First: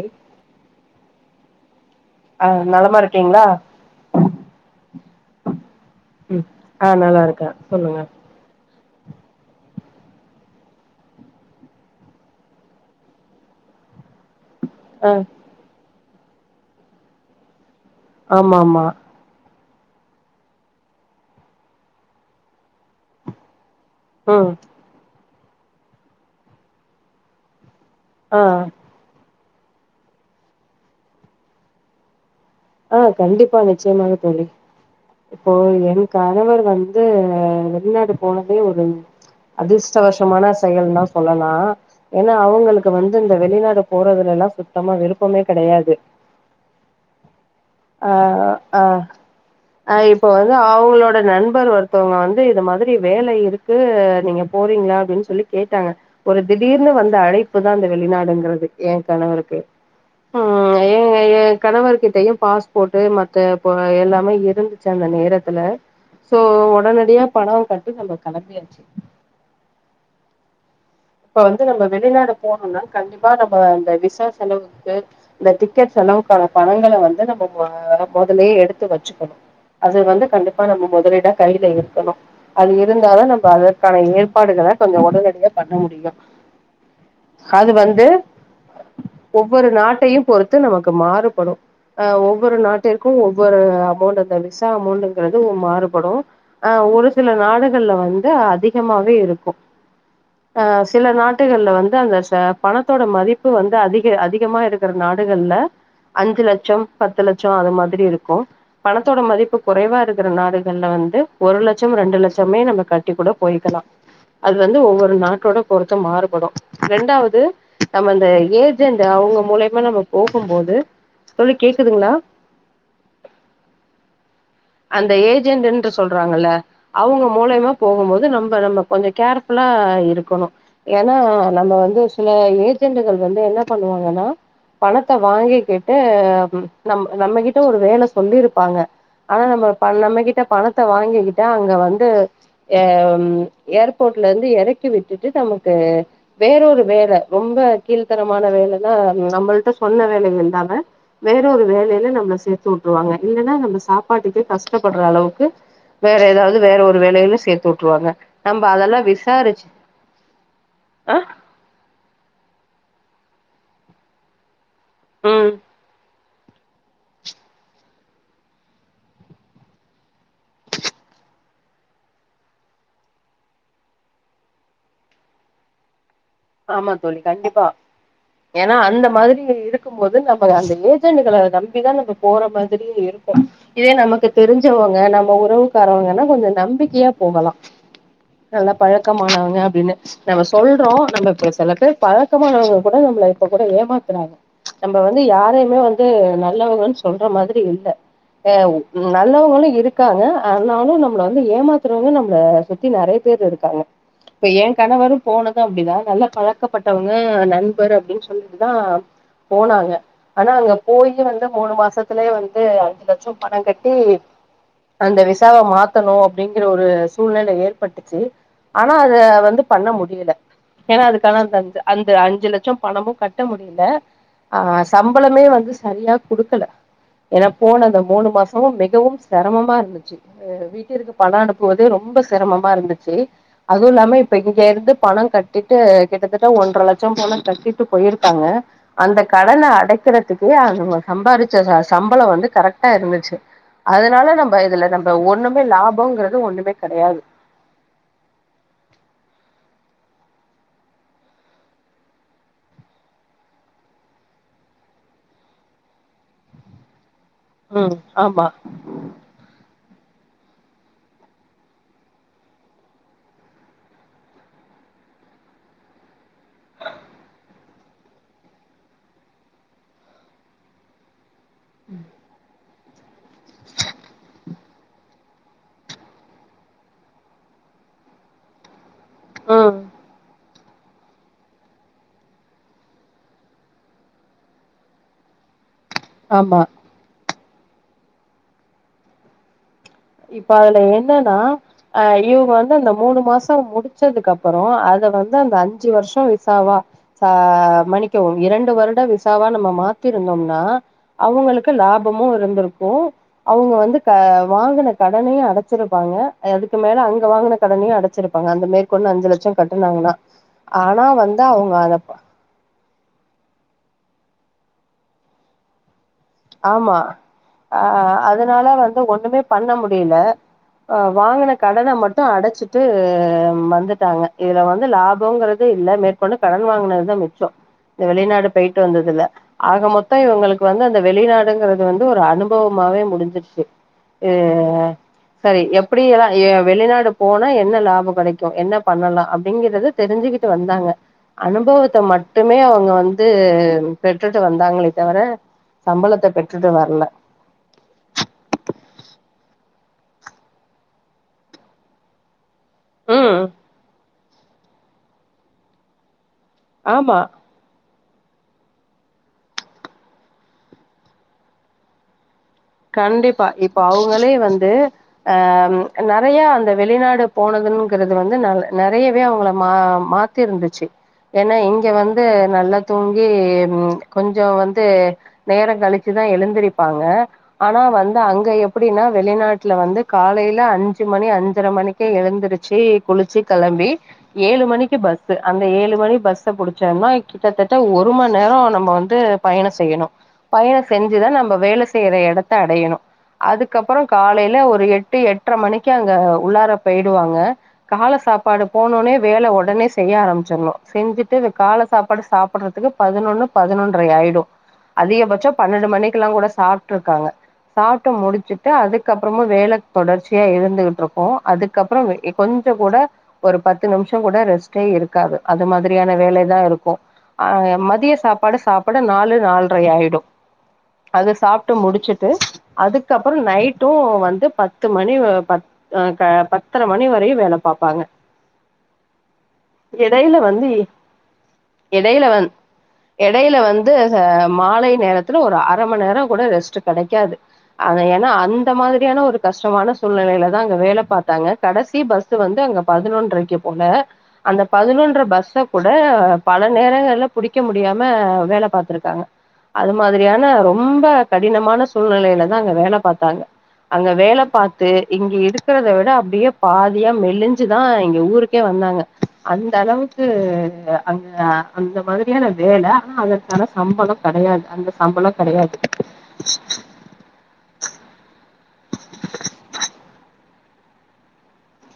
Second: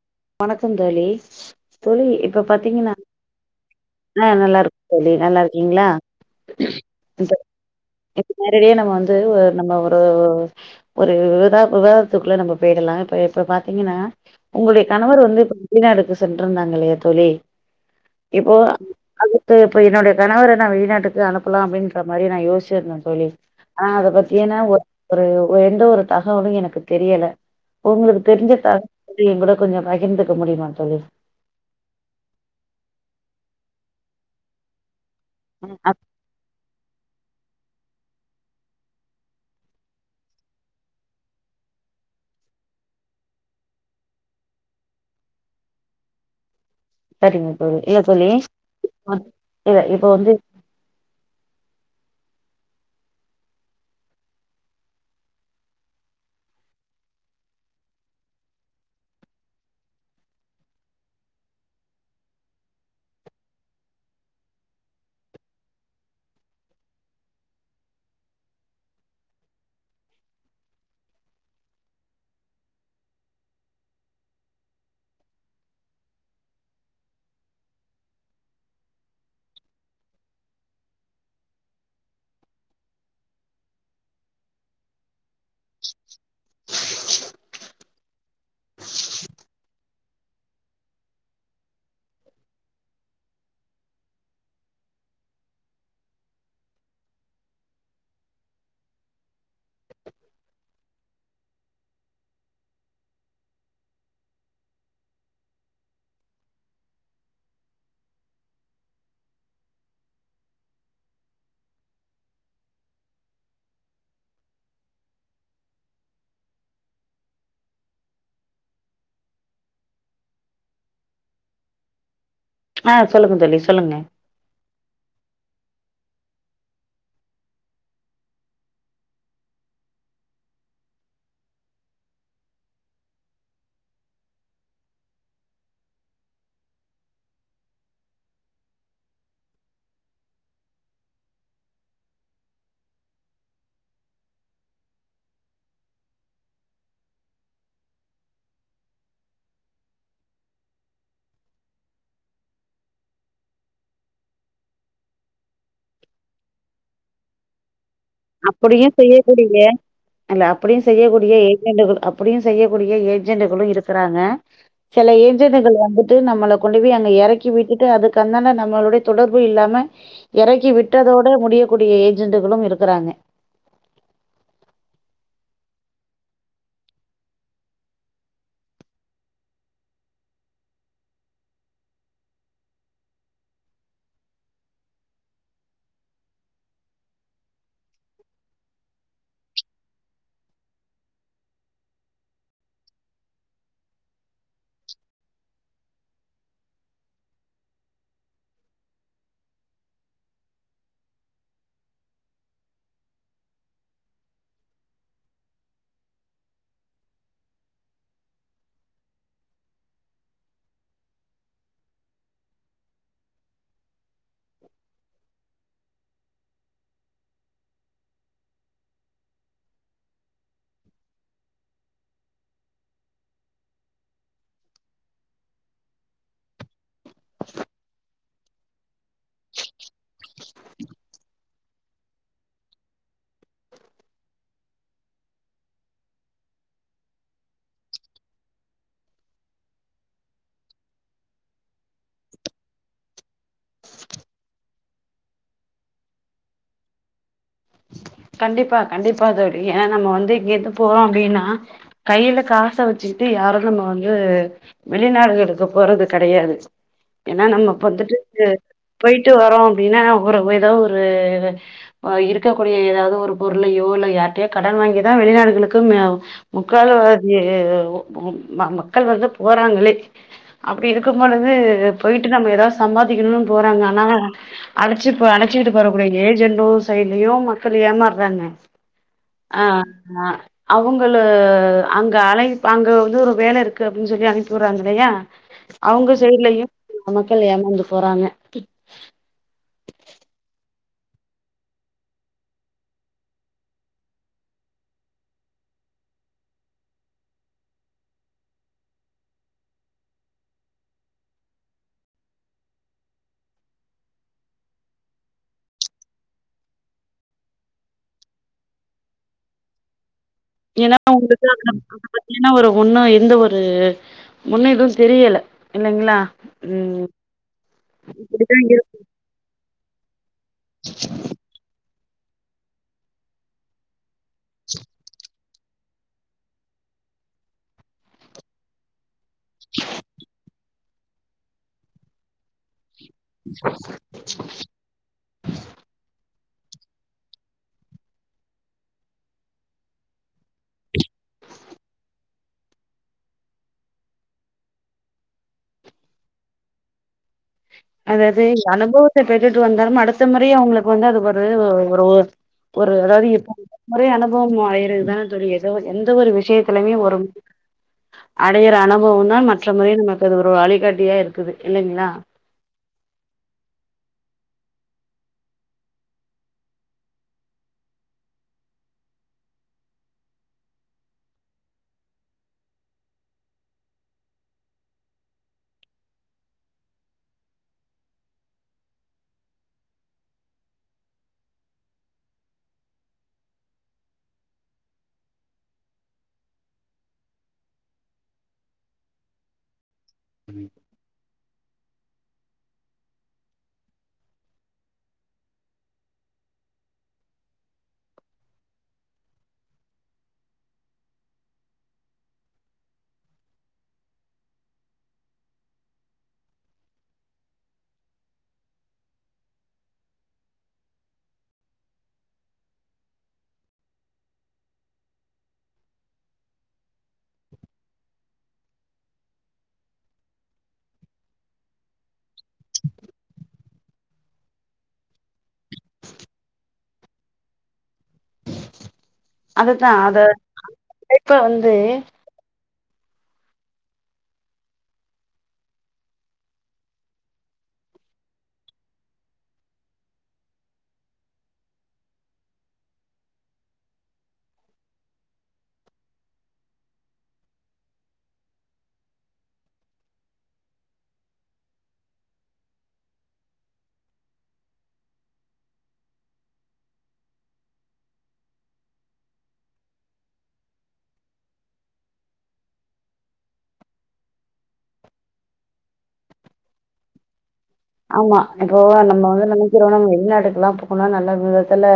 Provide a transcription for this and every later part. ரி வணக்கம் தோழி தோழி இப்ப ஆ பாத்தீங்கன்னா நலமா இருக்கீங்ளா ஆ நல்லாருக் தோழி நல்லா இருக்கீங்ளா ம் ஆ நல்லா இருக்கேன் சொல்லுங்க நேரடியே நம்ம வந்து நம்ப ஒரு ஒரு விவத விவாதத்துக்குள்ள நம்ம போயிக்கலா இப்ப இப்ப பாத்தீங்கன்னா உங்களுடைய ஆ கணவர் வந்து இப்ப வெளிநாடுக்கு சென்றிருந்தாங்க இல்லையா தோழி இப்போ ஆமா ஆமா அதுக்கு இப்ப என்னுட கணவர நா வெளிநாட்டுக்கு அனுப்பலாம் அப்டின்ற மாரி நா யோசிச்சிருந்தன் தோழி ஆ அத பத்தி ம் ஏன்னா ஒரு எந்த ஒரு தகவலும் எனக்கு தெரியல உங்களுக்கு ஆ தெரிஞ்ச தகவல என் கூட கொஞ்ஜோ பகிர்ந்துக்க முடியுமா தோழி ஆ கண்டிப்பா நிச்சயமாக தோழி இப்போ ஆ என் கணவர் வந்து வெளிநாடு போனதே ஒரு அதிர்ஷ்டவஷமான செயல் தான் சொல்லலாம் ஏன்னா அவுங்களுக்கு வந்து இந்த வெளிநாடு போறதுல எல்லாம் சுத்தமா விருப்பமே கெடயாது சரிங்க தோழி இல்ல ஆ தோழி இல்ல இப்ப வந்து இது அவுங்களோட நண்பர் ஒருத்தவங்க வந்து இந்த மாரி வேல இருக்கு நீங்க போறீங்ளா அப்டின்னு சொல்லி கேட்டாங்க ஒரு திடீர்னு வந்த அழைப்பு தான் அந்த வெளிநாடுங்கிறது என் கணவருக்கு ஆ எ யென் கணவர் கிட்டயும் பாஸ் போட்டு மத்த போ எல்லாமே இருந்துச்சு அந்த நேரத்துல சோ ஒடனடியா பணம் கட்டு நம்ப களம்பியாச்சு இப்ப வந்து நம்ப வெளிநாடு போனோம்னா கண்டிப்பா நம்ப அந்த விசா செலவுக்கு இந்த டிக்கெட் செளவுக்கான பணங்கள வந்து நம்ப மொதலியே எடுத்து வெச்சுக்கணும் அது வந்து கண்டிப்பா நம்ப முதலீடா கையில இருக்கணு அது இருந்தாலும் நம்ப அதற்கான ஏற்பாடுகள கொஞ்சோம் உடனடியா பண்ண முடியும் அது வந்து ஒவ்வொரு நாட்டையும் பொறுத்து நமக்கு மாறுபடும் அ ஒவ்வொரு நாட்டிற்கும் ஒவ்வொரு அமௌண்ட் அந்த விசா அமௌண்ட்ங்கிறது மாறுபடும் அ ஒரு சில நாடுகள்ல வந்து அதிகமாவே இருக்கும் அ சில நாட்டுகள்ல வந்து அந்த ச பணத்தோட மதிப்பு வந்து அதிக அதிகமா இருக்கிற நாடுகள்ல அஞ்சு லட்சம் பத்து லட்சம் அது மாதிரி இருக்கு பணத்தோட மதிப்பு குறைவா இருக்கிற நாடுகள்ல வந்து ஒரு லட்சம் ரெண்டு லட்சமே நம்ம கட்டி கூட போய்க்கலா அது வந்து ஒவ்வொரு நாட்டோட பொருத்து மாறுபடு ரெண்டாவது நம்ம அந்த ஏஜெண்ட் அவங்க மூலியமா நம்ம போகும் போது தோழி கேக்குதுங்களா அ சொல்லுங்க தோழி சொல்லுங்க அந்த ஏஜெண்ட் என்று சொல்றாங்கல அவங்க மூலியமா போகும் போது நம்ம நம்ம கொஞ்சோ கேர்புல்லா இருக்கணு ஏன்னா நம்ம வந்து சில ஏஜென்ட்கள் வந்து என்ன பண்ணுவாங்கன்னா பணத்தை வாங்கிக்கிட்டு நம் நம்மகிட்ட ஒரு வேல சொல்லியிருப்பாங்க ஆனா நம்ம நம்மகிட்ட பணத்தை வாங்கிக்கிட்ட அங்க வந்து அ ஏர்போர்ட்ல இருந்து எறக்கி விட்டுட்டு நமக்கு வேறொரு வேல ரொம்ப கீழ்த்தரமான வேலன்னா நம்மள்ட்ட சொன்ன வேலைகள் இல்லாம வேற ஒரு வேலையில நம்ம சேத்து விட்டுருவாங்க இல்லன்னா நம்ம சாப்ப சாப்பாட்டுக்கே கஷ்டப்படுற அளவுக்கு வேற ஏதாவது வேற ஒரு வேலயில சேத்து விட்டுருவாங்க அப்படியு செய்யக்கூடிய இல்ல அந்த அப்படியு ஆ செய்யக்கூடிய ஏஜெண்டுகள் அப்படியு செய்யக்கூடிய ஏஜெண்டுகளு இருக்கிறாங்க சில ம் ஏஜெண்டுகள் வந்துட்டு நம்மள கொண்டு போய் அங்க எறக்கி விட்டுட்டு அதுக்கு அந்தான நம்மளுடைய தொடர்பு இல்லாம எறக்கி விட்டதோட முடியக்கூடிய ஏஜென்ட்களு இருக்கிறாங்க ஆமா தோழி கண்டிப்பா ஏன்னா அந்த மாதிரி இருக்கு போது நம்ம அந்த ஏஜெண்டுகளை நம்பிதான் நம்ம போற மாதிரியு இருக்கு இதே நமக்கு தெரிஞ்சவங்க நம்ம உறவுக்காரவங்கன்னா கொஞ்சோ நம்பிக்கையா போகலா நல்லா பழக்கமானவங்க அப்டின்னு நம்ம சொல்றோ நம்ம இப்ப செல பேர் பழக்கமானவங்க கூட நம்மள இப்ப கூட ஏமாத்துறாங்க நம்ம வந்து யாரையுமே வந்து நல்லவங்கன்னு சொல்ற மாதிரி இல்ல நல்லவங்களு இருக்காங்க ஆனாலு நம்மள வந்து ஏமாத்துறவங்க நம்மள சுத்தி நெறைய பேர் இருக்கு இருக்காங்க இப்ப என் கணவரும் போனதும் அப்டிதா நல்லா பழக்கப்பட்டவங்க நண்பர் அப்டின்னு சொல்லிட்டுதா போனாங்க ஆனா அங்க போயி வந்து மூணு மாசத்துலயே வந்து அஞ்சு லட்சம் பண கட்டி அந்த விசாவை மாத்தணு அப்படிங்கிற ஒரு சூழ்நிலை ஏற்பட்டுச்சு ஆனா அத வந்து பண்ண முடியல ஏன்னா அதுக்கான அந் அந்த அஞ்சு லட்சம் பணமு கட்ட முடியல அ சம்பளமே வந்து சரியா குடுக்கல ஏன்னா போன அந்த மூணு மாசமு மிகவும் சிரமமா இருந்துச்சு அ வீட்டிற்கு பணம் அனுப்புவதே ரொம்ப சிரமமா இருந்துச்சு அதுவு இல்லாம இப்ப இங்க இருந்து பணோ கட் கட்டிட்டு கிட்டத்தட்ட ஒன்றரை லட்சம் போல கட்டிட்டு போயிருக்காங்க அந்த கடனை அடைக்கறதுக்கே அவங்க சம்பாதிச்ச காசு சம்பளம் வந்து கரெக்டா இருந்துச்சு அதனால நம்ம இதுல நம் இப்ப ஒண்ணுமே லாபம்ங்கறது ஒண்ணுமே கெடையாது கண்டிப்பா கண்டிப்பா தோழி ஏன்னா நம்ம வந்து இங்க இருந்து போறோ அப்டின்னா கையில காச வச்சுக்கிட்டு யாரு நம்ம வந்து வெளிநாடுகளுக்கு போறது கெடையாது ஏன்னா நம்ம ம் வந்துட்டு ஆமா போயிட்டு வரோ அப்டின்னா ஒரு ஏதோ ஒரு இரு விக்க கூடிய ஏதாவது ஒரு பொருளையோ இல்ல யார்ட்டயோ கடன் வாங்கிதா வெளிநாடுகளுக்கு முக்கால்வாதி மு ம மக்கள் வந்து போறாங்களே அப்டி இருக்குபொழுது போயிட்டு நம்ம எதாது ஸ் சம்பாதிக்கணுனு போறாங்க ஆனா அழச்சு அணச்சுகிட்டு போரக்கூடிய ஏஜென்ட்டு செயல் இலயு மக்கள் ஏமாறாங்க ஆ ம் ஆ அவுங்களு அங்க அழைப் அங்க வந்து ஒரு வேல இருக்கு அப்டின்னு சொல்லி அனுப்பி வுடுறாங்க இல்லையா அவுங்க ஆமா சைடுலயு மக்கள் ஏமாந்து போறாங்க இப்ப அதுல என்னன்னா அ இவுங்க வந்து அந்த மூணு மாச முடிச்சதுக்கு அப்பறோ அத வந்து அந்த அஞ்சு வருஷோ விசாவா ச மன்னிக்கவும் இரண்டு வருட விசாவா நம்ம மாத்திருந்தோம்னா அவுங்களுக்கு லாபமு இருந்திருக்கு அவுங்க வந்து க வாங்குன கடனையு அடச்சிருப்பாங்க அதுக்கு மேல அங்க வாங்குன கடனையு அடச்சிருப்பாங்க அந்த மேற்கொண்டு அஞ்சு லட்சோ கட்டினாங்கனா ஏனா அவுங்களுக்கு ஆகனும் ஆகல ஏனா ஒரு ஒண்ணு எந்த ஒரு முன்னு எதும் தெரியல இல்லைங்களா ஆமா ம் அ இப்டிதா அதனால இரு வந் து ஒண்ணுமே பண்ண முடியல அ வாங்குன கடன மட் டு அடச்சிட்டு ம் வந்துட்டாங்க இதுல வந்து லாபோங்கறத இல்ல மேட் கொண்டு கடன் வாங்குனது தா மிச்சோ இந்த வெளிநாடு போயிட்டு வந்ததுல ஆக மொத்தோ இவுங்களுக்கு வந்து அந்த இந்த வெளிநாடுங்கிறது வந்து ஒரு அனுபவமாவே முடிஞ்சிருச்சு இ செரி எப்டி எல்லா ஏ வெளிநாடு போனா என்ன லாபோ கெடைக்கு என்ன பண்ணலா அப்டிங்கிறது தெரிஞ்சுக்கிட்டு வந்தாங்க அனுபவத்த மட் டுமே அவுங்க வந்து பெற்றுட்டு வந்தாங்களே தவர சம்பளத்த பெற்றுட்டு வரல அதாவுது அனுபவத்த பெற்றுட்டு வந்தாலுமே அடுத்த முறையு அவுங்களுக்கு வந்து அது ஒரு ஒ ஒரு ஊ ஒரு அதாவது ம் இப்போ முறை அனுபவம் ஆயிதுதான எதோ எந்த ஒரு விஷயத் திலமே ஆமா வரும் அடையிற அனுபவம் தா மற்ற முறை நமக்கு அது ஒரு வழிகாட்டியா இருக்குது இல்லைங்களா கண்டிப்பா இப்ப அவுங்களே வந்து அ நெறைய அந்த வெளிநாடு போனதுங்கிறது வந்து ந நெறையவே அவுங்கள மா மாத் த்திற முடிச்சு ஏனா இங்க வந்து நல்லா தூங்கி ம் கொஞ்ச வந்து நேர கழிச்சுதா எழுந்திரிப்பாங்க ஆனா வந்து அங்க எப்டின்னா வெளிநாட்டுல வந்து காலேல அஞ்சு மணி அஞ்சரை மணிக் கே எழுந்திருச்சி குளிச்சி கெளம்பி ஏழு மணிக்கு பஸ்சு அந்த ஏழு மணி பஸ்ஸ புடிச்சோமாய் கிட்டத்தட்ட ஒரு மண் நேரோ நம்ம வந்து பயண செய்யணு பயண செஞ்சுதா நம்ப வேல செய்ற எடத்த அடையணு அதுக்கப்பறோ காலேல ஒரு எட்டு எட்டரை மணிக்கு அங்க உள்ளார போயிடுவாங்க கால சாப்பாடு போனோனே வேல ஒடனே செய்ய ஆரம்பிச்சிருணு செஞ்சுட்டு கால சாப்பாடு சாப்டுறதுக்கு பதினொன்னு பதினொன்றரை ஆயிடு அதிகபட்சோ பன்னெண்டு மணிக்குல்லா கூட சாப்ட்டு ருக்காங்க சாப்ட்டு முடிச்சுட்டு அதுக்கப்பறமு வேல தொடர்ச்சியா இருந்துகிட்டு இருக்கு அதுக் கப்பறமே இ கொஞ்ச கூட ஒரு பத்து நிம்ஷோ கூட ரெஸ்ட்டே இருக்காது அது மாதிரியான வேலதா இருக்கு ஆ மதிய சாப்பாடு சாப்பட நாலு நால்ரை ஆயிடு அது சாப்டு முடிச்சுட் ட்டு அதுக்கப்பறோ நைட்டு வந்து பத்து மணி வ பத் அ க பத்தரை மணி வரையு வேல பாப்பாங்க அததா அத ஆ இப்ப வந்து இலவன் எடையில வந்து மாலை நேரத்துல ஒரு அர மணி நேரோ கூட ரெஸ்ட் கெடைக்காது அது ஏன்னா அந்த மாதிரியான ஒரு கஷ்டமான சூழ்நிலையில தா அங்க வேலை பாத்தாங்க கடசி பஸ் வந்து அங்க பதினொன்ரைக்கு போல அந்த பதினொன்ற பஸ்ஸ கூட பல நேரங்கள்ல புடிக்க முடியாம வேலை பாத்துருக்காங்க அது மாதிரியான ரொம்ப கடினமான சூழ்நிலையிலதா அங்க வேலை பாத்தாங்க அங்க வேலை பாத்து இங்க இருக்கிறத விட அப்டியே பாதியா மெலிஞ்சிதா இங்க ஊருக்கே வந்தாங்க அந்த அளவுக்கு அங்க அந்த மாதிரியான வேலை ஆனா அதற்கான சம்பளம் கெடையாது அந்த சம்பளம் கெடையாது ஆமா இப்போ நம்ம வந்து நெனைக்கிறோ நம்ம வெளிநாட்டுக்குல்லா போனா நல்ல விதத்துல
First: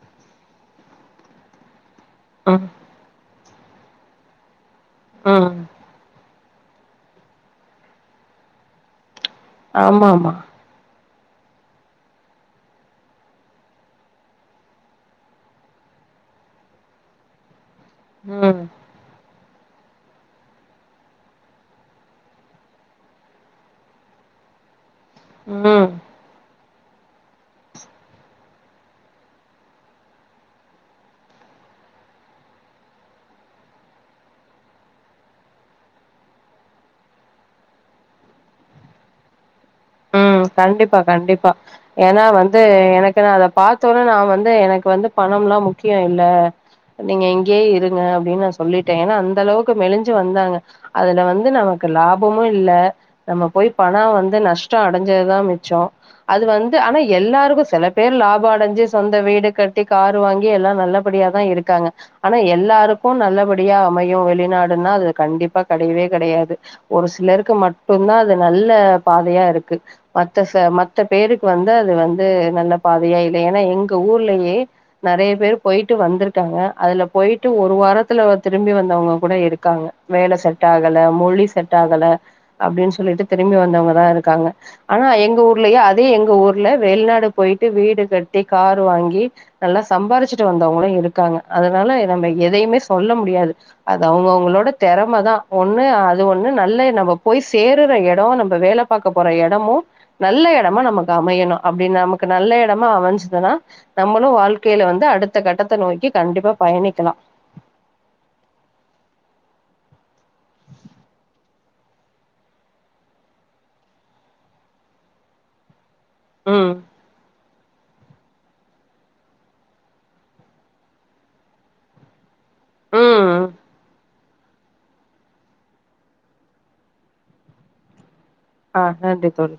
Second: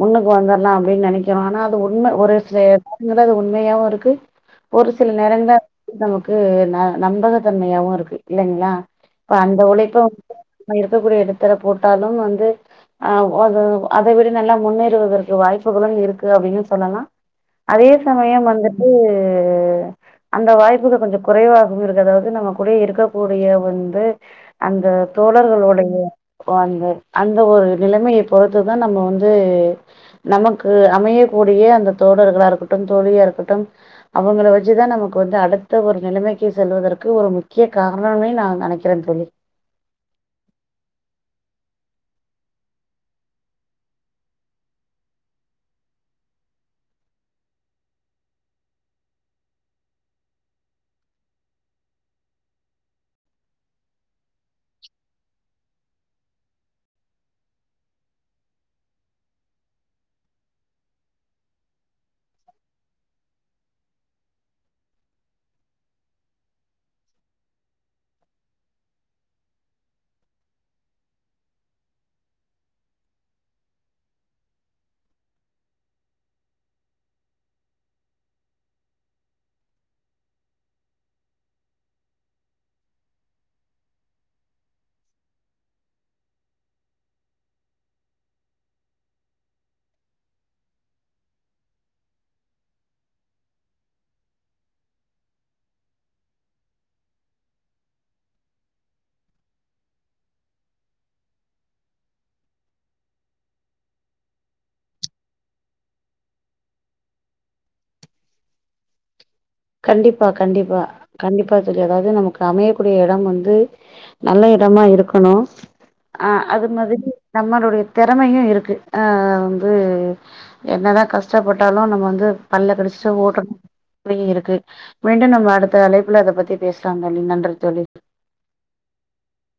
முன்னுக்கு வந்துர்லா அப்டின்னு நெனைக்கி றோ ஆனா அது உண்மை ஒரு சில ம் நேரங்கள்ல அது உண்மையாவு இருக்கு ஒரு சில நேரங்கள்ல ம் நமக்கு ந நம்பகத்தன்மையாவு இருக்கு இல்லைங்களா இப்ப அந்த உழைப் ஆமா ஆமா நம்ம இருக்கக்கூடிய இடத்துல போட்டாலும் வந்து ஆ அத அத விட நல்லா முன்னேறுவதற்கு வாய்ப்புகளு இருக்கு அப்டின்னு சொல்லலா அதே சமயம் ம் வந்துட்டு அந்த வாய்ப்புகள் கொஞ்சம் குறைவாக இருக்க அதாவது நம்ம கூட இருக்கக்கூடிய வந்து அந்த ம் தோழர்களுடைய ஓ அந்த அந்த ஒரு நிலைமைய பொறுத்துதா நம்ம வந்து நமக்கு அமையக்கூடிய அந்த தோழர்களா இருக்கட்டும் தோழியா இருக்கட்டும் அவுங்கள வச்சுதா நமக்கு வந்து அடுத்த ஒரு நிலைமைக்கு செல்வதற்கு ஒரு முக்கிய காரணோன்னே நா நெனைக் கிறே தோழி ம் கண்டிப்பா கண்டிப்பா ஏன்னா வந்து எனக்கு நா அத பாத்த ஒன்னே நா வந்து எனக்கு வந்து பணம்ல்லா முக்கியோ இல்ல நீங்க இங்கயே இருங்க அப்டின்னு நா சொல்லிட்டே ஏன்னா அந்த அளவுக்கு மெலிஞ்சி வந்தாங்க அதுல வந்து நமக்கு லாபமு இல்ல நம்ம போய் பணோ வந்து நஷ் டோ அடைஞ்சதுதா மிச்சோ அது வந்து ஆனா எல்லாருக்கு சில பேர் லாபோ அடைஞ்சி சொந்த வீடு கட்டி காரு வாங்கி எல்லா நல்ல படியாதா இருக்காங்க ஆனா எல்லாருக்கு நல்லபடியா அமையு வெளிநாடுன்னா அது கண்டிப்பா கெடையவே கெடையாது ஒரு சிலர்க்கு மட்டுந்தா அது நல்ல பாதையா இருக் கு மத்த மத்த பேருக்கு வந்து அது வந்து நல்ல பாதையா இல்ல ஏன்னா எங்க ஊர்லயே நெறைய பேர் போயிட்டு வந்துருக்காங்க அதுல போயிட்டு ஒரு வாரத்துல திரும்பி வந்தவங்க கூட இருக்காங்க வேலை செட் ஆகல மொழி செட் ஆகல அப்டின் சொல்லிட்டு திரும்பி வந்தவங்க தா இருக்காங்க ஆனா எங்க ஊர்லயே அதே எங்க ஊர்ல வெளிநாடு போயிட்டு வீடு கட்டி காரு வாங்கி நல்லா சம்பாரிச்சிட்டு வந்தவங்களு இருக்காங்க அதனால நம்ம எதையுமே சொல்ல முடியாது அது அவுங்கவுங்களோட திறமைதா ஒண்ணு அது ஒண்ணு நல்ல நம்ம போய் சேருற எடோ நம்ம வேலை பாக்க போற எடமு நல்ல எடமா நமக்கு அமையணு அப்டி நமக்கு நல்ல எடமா அமைஞ்சதுன்னா நம்மளு வாழ்க்கேல வந்து அடுத்த கட்டத்தை நோக்கி கண்டிப்பா பயணிக்கலா கண்டிப்பா கண்டிப்பா கண்டிப்பா தோழி அதாவது நமக்கு அமையக்கூடிய எடம் வந்து நல்ல எடமா இருக்கணு ஆ அது ம் மாதிரி நம்மளுடைய திறமையு இருக்கு ஆ வந்து என்னதா கஷ்டப்பட்டாலு நம்ம வந்து பல்ல கடிச்சிட்டு ஓட்ற ம் திறமையு இருக் கு மீண்டும் நம்ம அடுத்த அழைப்புல அத பத்தி பேசலா தோழி நன்றி தோழி ஆ நன்றி தோழி